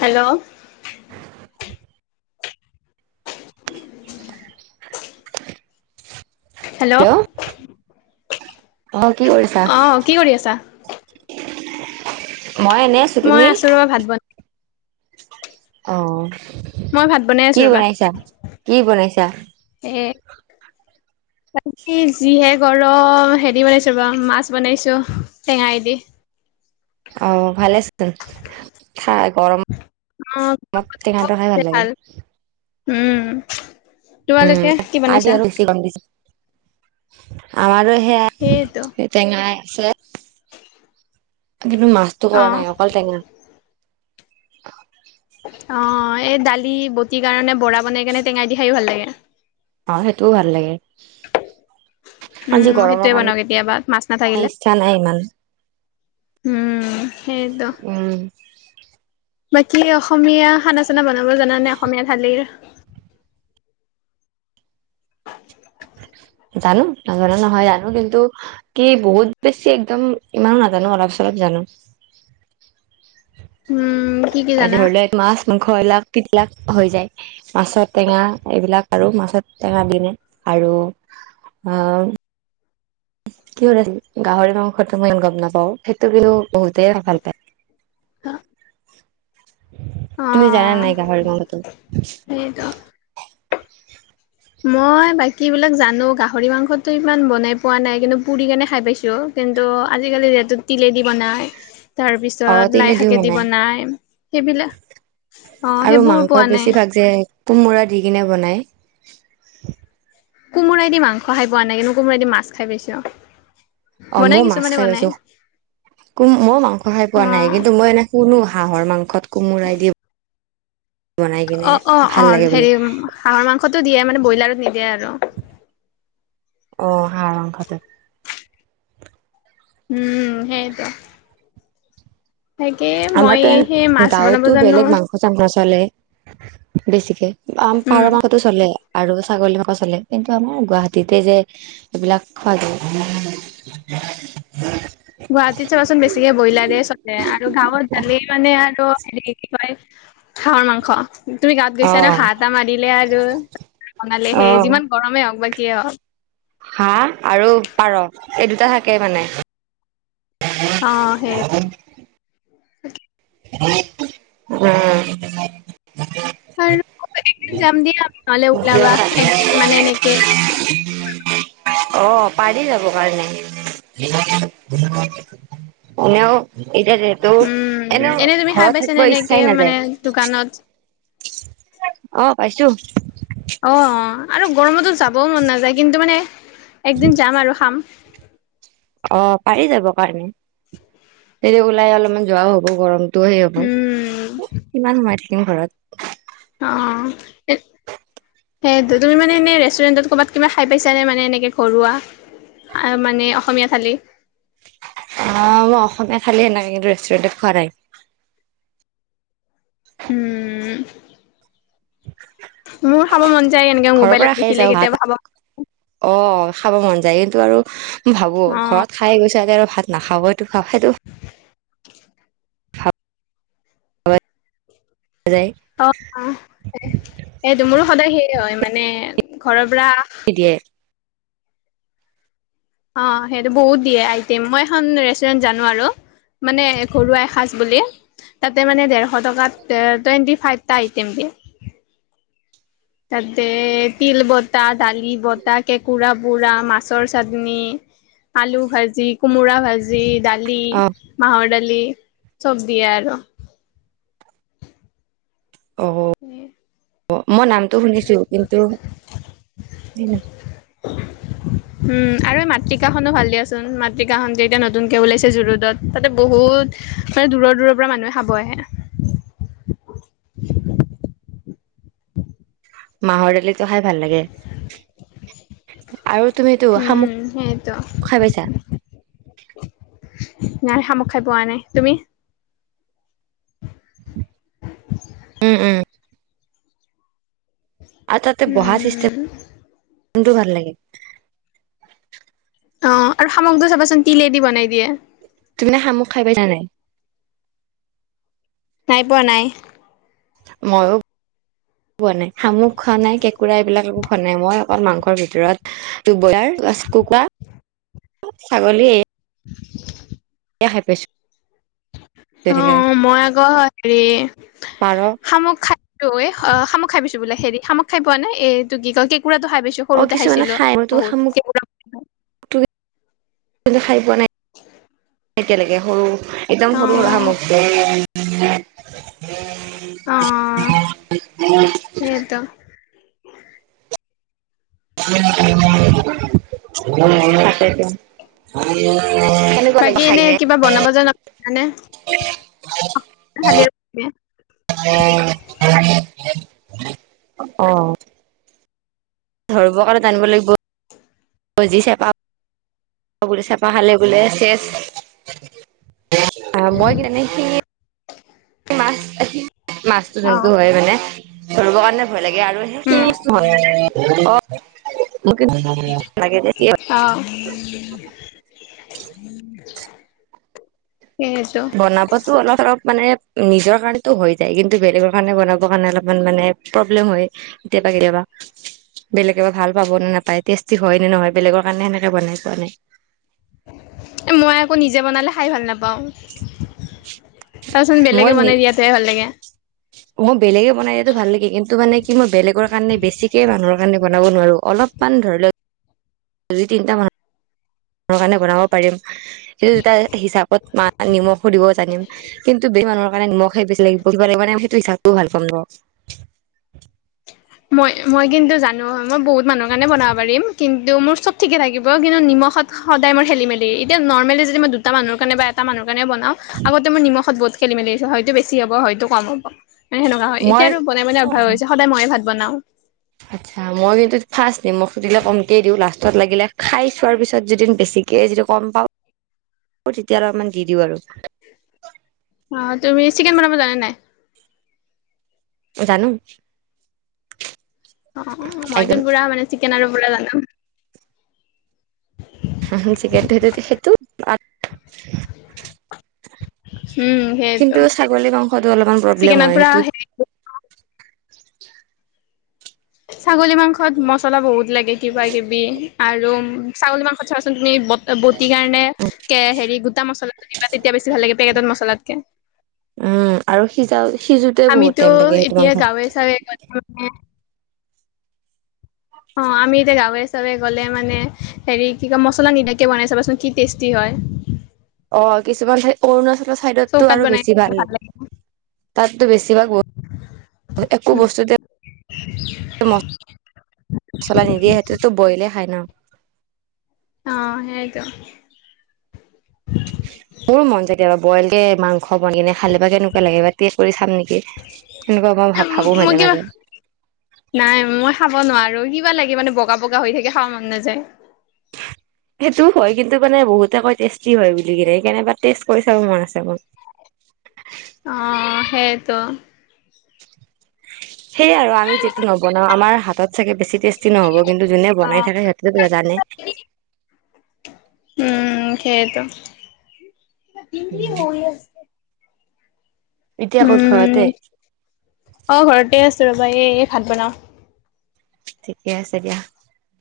Hello [unintelligible] hello অ কি কৰিছা? আহ কি কৰি আছা। মই এনেই আছো মই তুমি? ৰবা ভাত বন অ মই ভাত বনাই আছো কি ৰবা বনাইছা কি বনাইছা? উ যিহে গৰম হেৰি বনাইছো বা মাছ বনাইছো টেঙাই দি [inaudible] আহ ভালে আ খাই গৰম অ মতেে খানটো খাই ভাল লাগে। উম উম তোমালোকে কি আজি বানিছা? আৰু বেছি গৰম দিছে আমাৰো সেইটো সেয়া টেঙাই আছে। কিন্তু মাছতটো অ কৰা নাই অকল টেঙা অ এই দালি বটি কাৰণে বৰা বনাই কেনে টেঙাই দি খায়ো ভাল লাগে। অ সেইটোও ভাল লাগে। উম আজি মই গৰমৰ সেইটোয়ে কাৰণে বনওঁ কেতিয়াবা মাছ নাথাকিলে। ইচ্ছা নাই ইমান উম সেইটো- উম বাকী অসমীয়া খানা চানা বনাব জানানে অসমীয়া থঢালিৰ জানো নাজানো নহয় জানো কিন্তু কি বহুত বেছি একদম ইমানো নাজানো অলপ চলপ চব জানো। উম। কি কি জানা ধৰি লও এক মাছ মংস এলাক টবিলাক হৈ যায় মাছৰ টেঙা এইবিলাক আৰু মাছৰ টেঙা দি নে আৰু অ কি কৰি আছিল গাহৰি মাংসটোো মই ই গম নাপাও সেইটো কিন্তু বহুতেই ভাল পায়। অ তুমি জান নাই গাহৰি সেইটো গড়ালটো। মই বাকী বিলাক জানোঁ গাহৰি মাংসতটো ইমান বনাই পোৱা নাই কিন্তু পুৰি কেনে খাই পাইছোঁ। কিন্তু আজিকালি যিহেতু তিলেদি বনাই। তাৰ অ পিছত লাই তিলে দিও শাকেদি বনাই সেইবিলাক অ আৰু সেইবোৰ মাংসত পোৱা নাই। বেছিভাগ যে কোমোৰা দি কিনে বনাই কোমোইদি মাংস খাই পোৱা নাই কিন্তো কোমোৰাইদি মাছ খাই পাইছো। অ মই মাছ খাই পাইছো ক মই মাংস খাই পোৱা নাই কিন্তু মই এনে কোনো হাঁহৰ মাংসত কোমোৰাই দিম। অ অ অ লাগে বুলি হেৰি হাঁহৰ মাংসটোো দিয়ে মানে ব্ৰইলাৰত নিদিয়ে আৰু আহ হ খতে উম সেইটো। তাকে মই আমাৰো সেই মাছ বনাব গাঁৱতো জানো বেলেগ মাংস চাং নচলে বেছিকে আ পাৰ উম মাহতো চলে। আৰু ছাগলী মাক চলে কিন্তু আমাৰ গুৱাহাটীতে যে এইবিলাক খোৱা যায়। হম গুৱাহাটীত চাবাচোন বেছিকে ব্ৰইলাৰে চলে আৰু গাঁৱত গালেই মানে। হেৰি কি হয় হাহৰ মাংস তুমি গাঁৱত গৈছা ন অ', হাঁহ এটা মাৰিলে আৰু ত বনালে সেই অ', যিমান গৰমেই হওক বা কিয়ে হওক। তাকে মানে অ সেই উম। আৰু একদিন যাম দিয়া নহলে ওলাবা একদিন মানে এনেকে [unintelligible] অ পাৰি যাব কাৰণে এনেও এতিয়াতেতো উম এনেও এনে তুমি খাই ঘৰত পাইছানে থাকিব এনেকে ইচ্ছাই মানে নাযায়। দোকানত অ পাইছো। অ অ আৰু গৰমতো যাবও মন নাযায় কিন্তু মানে একদিন যাম আৰু খাম অ পাৰি যাব কাৰণে তেতিয়া ওলাই অলপমান যোৱাও হ'ব গৰম। তটো সেই উম হ'ব কিমান সোমাই থাকিম ঘৰত। অ সেইটো তুমি মানে এনেই ৰেষ্টুৰেণ্টত ক'ৰবাত কিবা খাই পাইছ নে মানে এনেকৈ ঘৰুৱা? আহ মানে অসমীয়া থালি। অ মই অসমীয়া খালী সেনেকে কিন্তু ৰেষ্টুৰেণ্টত খোৱা নাই। উম মোৰ খাব মন যায় এনেকে ঘৰৰ পৰা মোবাইলত খাই দেখিলে যাওঁ ভাত কেতিয়াবা খাব অ খাব মন যায় কিন্তু আৰু ভাবোঁ ঘৰত খাই গৈছে আ আৰু ভাত নাখাব ইটো সেইটো [inaudible] হয়। অ অ এইটো মোৰো সদায় সেয় হয় মানে ঘৰৰ পুৰা নিদিয়ে অ সেইটো বহুত দিয়ে আইটেম মই এখন ৰেষ্টুৰেন্ট জানোঁ আৰু। মানে ঘৰুৱা এসাজ বুলি তাতে মানে ডেৰশ টকা টুৱেন্টি ফাইপ টা আইটিয়েম দিয়ে [inaudible] তাতে তিল বতাহ দালি বতাহ কেঁকোৰা পুৰা মাছৰ চাটনি আলু ভাজি কোমোৰা ভাজি ভাজি ডালি অ মাহৰ দালি দালি চব দিয়ে আৰু নিম অ মই নামটো শুনিছোঁ কিন্তু [unintelligible] উম আৰু এই মাতৃকাখনো ভাল দিয়াচোন মাতৃকাখনটো এতিয়া নতুনকে ওলাইছে জুৰুডত তাতে বহুত ত মানে দূৰৰ দূৰৰ পৰা মানুহে খাব আহে মাহৰ দালি খাই ভাল লাগে আৰু তুমিতো উম সেইয়েতো শামোক খাই পাইছা? নাই শামুক খাই পোৱা নাই তুমি? উম উম আৰু তাতে বহা উম চিষ্টেমটো ভাল লাগে। অ আৰু শামোক টো চাবাচোন তিলেদি বনাই দিয়ে। তুমি শামোক খাই পাইছা নাই? নাই পোৱা নাই। মইয়ো পোৱা নাই শামুক খোৱা নাই কেঁকুৰা এইবিলাক একো খোৱা নাই মই অকল মাংসৰ ভিতৰত কুকুৰা ছাগলী [inaudible] এয়া খাই পাইছোঁ। অ মই আকৌ হেৰি পাৰ শামুক খাইছোঁ এ অ শামুক খাই পাইছোঁ বোলে হেৰি শামুক খাই পোৱা নাই এইটো কি কয় কেঁকোৰা খাই পাইছো অ সৰুতে কিছুমানে খাইছিলোঁ খাই বহুত। কিন্তু খাই পোৱা নাই। এতিয়ালৈকে সৰু একদম অ সৰু সুৰা অ সামগ্ৰী। সেইয়েতো [unintelligible] [unintelligible] কেনেকুৱা বাকী লাগিব খাই এনে কিনে? কিবা বনাব জানা নে খালি [unintelligible] অ ধৰিব ক'ত আনিব লাগিব বজি চপা বো চপা খালে বোলে চেচ অ মই কেনেকি মাছ মাছতো অ যোনটো হয় মানে ধৰিব কাৰণে ভয়। লাগে আৰু উম সেই অ মোক কিন্তু অ সেইটো বনাৱটো অলপ চলপ মানে নিজৰ কাৰণো হৈ যায় কিন্তু বেলেগৰ কাৰণে বনাব কাৰণে অলপমান মানে প্ৰব্লেম হয় কেতিয়াবা কেতিয়াবা [inaudible] বেলেগে বা ভাল পাব নে নাপায় টেষ্টি হয় নে নহয় বেলেগৰ কাৰণে সেনেকে বনাই পোৱা নাই চাবাচোন মই বেলেগে নি বনাই দিয়াতোহে ভাল লাগে। মই বেলেগে বনাই দিয়াতো ভাল লাগে কিন্তু মানে কি মই বেলেগৰ কাৰণে বেছিকে মানুহৰ ণে বনাব নোৱাৰো অলপমান ধৰি লও দুই তিনটা মান ম কাৰণে বনাব পাৰিম সেইটা হিচাপত ম নিমখ সুধিব জানিম কিন্তু ব মানুহৰ মানে নিমখে বেছি লাগিব পঢ়িব লাগিব মানে সেইটো হিচাপটোও ভাল পাম বাৰ মই মই কিন্তু জানো মই বহুত মানুহৰ কাৰণে বনাব পাৰিম কিন্তু মোৰ চব ঠিকে থাকিব কিন্তু মখত সদায় মই খেলি মেলি এতিয়া নৰ্মেলি যদি মই দুটা মানুৰ কাৰণে বা এটা মা কাৰণে বনাও আগতে মোৰ নিমখত বহুত খেলি মেলি আছে হয়ত বেছি হ'ব হয়তো কম হ'ব মানে সেনেকুৱা হয় মই এতিযাটো বনাই মন অভ্যাস হৈছে সদায় ময়ে ভাত বনাও। আচ্ছা মই কিন্তু ফাৰ্ষ্ট নিমখটো দিলে কমকে দিওঁ লাষ্টত লাগিলে খাই চোৱাৰ পিছত যদি বেছি ঠিকে যদি কম পাওঁ তেতিয়া অলপমান দি দিওঁ আৰু অ তুমি চিকেন বনাব জানা নাই? জানো। অ অ মইটো একদম পোৰা মানে চিকেন আৰু পোৰা জানো হ ঠিকে সেইটো সেইটো [unintelligible] উম সেইটো, কিন্তু ছাগলী মাংসটো অলপমান প্ৰব্লেম চিকেনত হয় পুৰা সেইটো সেই [unintelligible] ছাগলী মাংসত মচলা বহুত লাগে কিবা- কিবি আৰু ছাগলী মাংসত চাবাচোন সেই বট বটি কাৰণে কে হেৰি গোটা মছলাটো দিবা তেতিয়া বেছি ভাল লাগে পেকেটত মছলাতকে। উম আৰু সিজাও সিজোতে বহুত আমিতো টাইম লাগে সেইটো এতিয়া মাংস গাঁৱে চাৱে গ'লে মানে অ আমি এতিয়া গাঁৱে হিচাপে গ'লে মানে হেৰি কি কয় মছলা নিদাকে বনাই চাবাচোন কি টেষ্টি হয় হয়। অ কিছুমান অৰুণাচলৰ চাইডতটো চৌকাত আৰু বনাই বেছি ভাল লাগে তাতো বেছি বেছিভাগ একো বস্তুতে, মচলা নিদিয়ে সতে টো বইলে খাই ন অ সেইটো মোৰো মন যায় কেতিয়াবা বইল কে মাংস বনিলে খালে বা কেনেকুৱা লাগে বা কৰি চাম নেকি সেনেকুৱা মই ভা ভাবো মই মাজে কিবা মাজে নাই মই খাব নোৱাৰো কিবা লাগে মানে বগা বগা হৈ থাকে খাব মন নাযায় সেইটোও হয় কিন্তু মানে বহুতেকৈ টেষ্টি হয় বুলি কিনে কেনেবা টেষ্ট কৰি চাব মন আছে মোৰ অ সেইতো সেই আৰু আমি যিটো নবনাও আমাৰ হাতত চাগে বেছি টেষ্টি নহ'ব কিন্তু যোনে বনাই থাকে সিহঁতেটো জানে। উম সেইটো [unintelligible] এতিয়া উৎসৱতে উম তাৰপৰা এই ভাত বনাওঁ ঠিকে আছে দিয়া।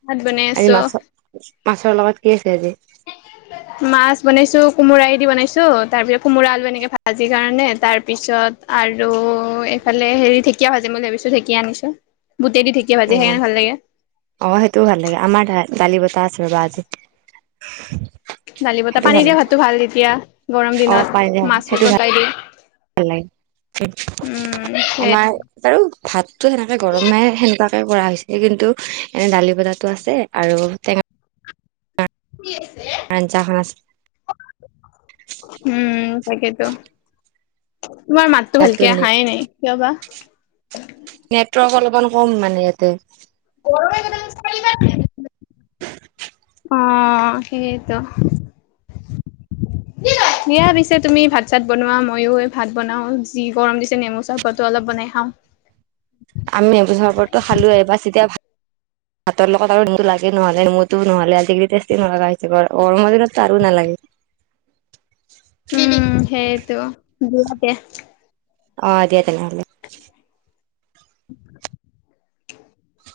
ভাত বনাই আজি আছোঁ। মাছ মাছৰ লগত কি আছে আজি? [unintelligible] মাছ বনাইছো কোমোৰা দি বনাইছো তাৰ পিছত কোমোৰা আলু এনেকে ভাজি কাৰণে তাৰ পিছত অত আৰু এইফালে হেৰি ঢেঁকীয়া ভাজিম বুলি ভাবিছো ঢেকীয়া আনিছো। বুটেদি ঢেকীয়া ভাজি অ, সেইকাৰণে ভাল লাগে অ সেইটোও ভাল লাগে আমাৰ তাই দালি বতাহ আছে ৰবা আজি। দালি বতা সেইটো পানী দিয়া লাগে ভাতো ভাল তেতিয়া গৰম দিনত মাছ গতাই দি। ওলাই, উম সেই আমাৰ বাৰু ভাতটো সেনেকৈ গৰমে সেনেকুৱাকে কৰা হৈছে কিন্তু এনে দালি বতাহটো আছে আৰু টেঙা আঞ্জাখন উম। তাকেতো, তোমাৰ মাততো আছে ভালকে আহাই নাই কিয় বা? নেটৱৰ্ক অলপমান কম মানে ইয়াতে। [unintelligible] অ সেইটো। সেইয়া পিছে তুমি ভাত চাত বনোৱা মইও ভাত বনাওঁ, যি গৰম দিছে নেমু চৰবত অলপ বনাই খাওঁ। [unintelligible] আমি নেমু চৰবতটো খালোৱেই বাচ এতিয়া ভাত [inaudible] ভাতৰ লগত আৰু দিনটো লাগে নহ'লে নেমুটো নহ'লে আজিকালি টেষ্টি নলগা হৈছে, গৰমৰ দিনতো আৰু নালাগে। উম সেইটো দিও দে। অ দিয়া তেনেহলে। [unintelligible]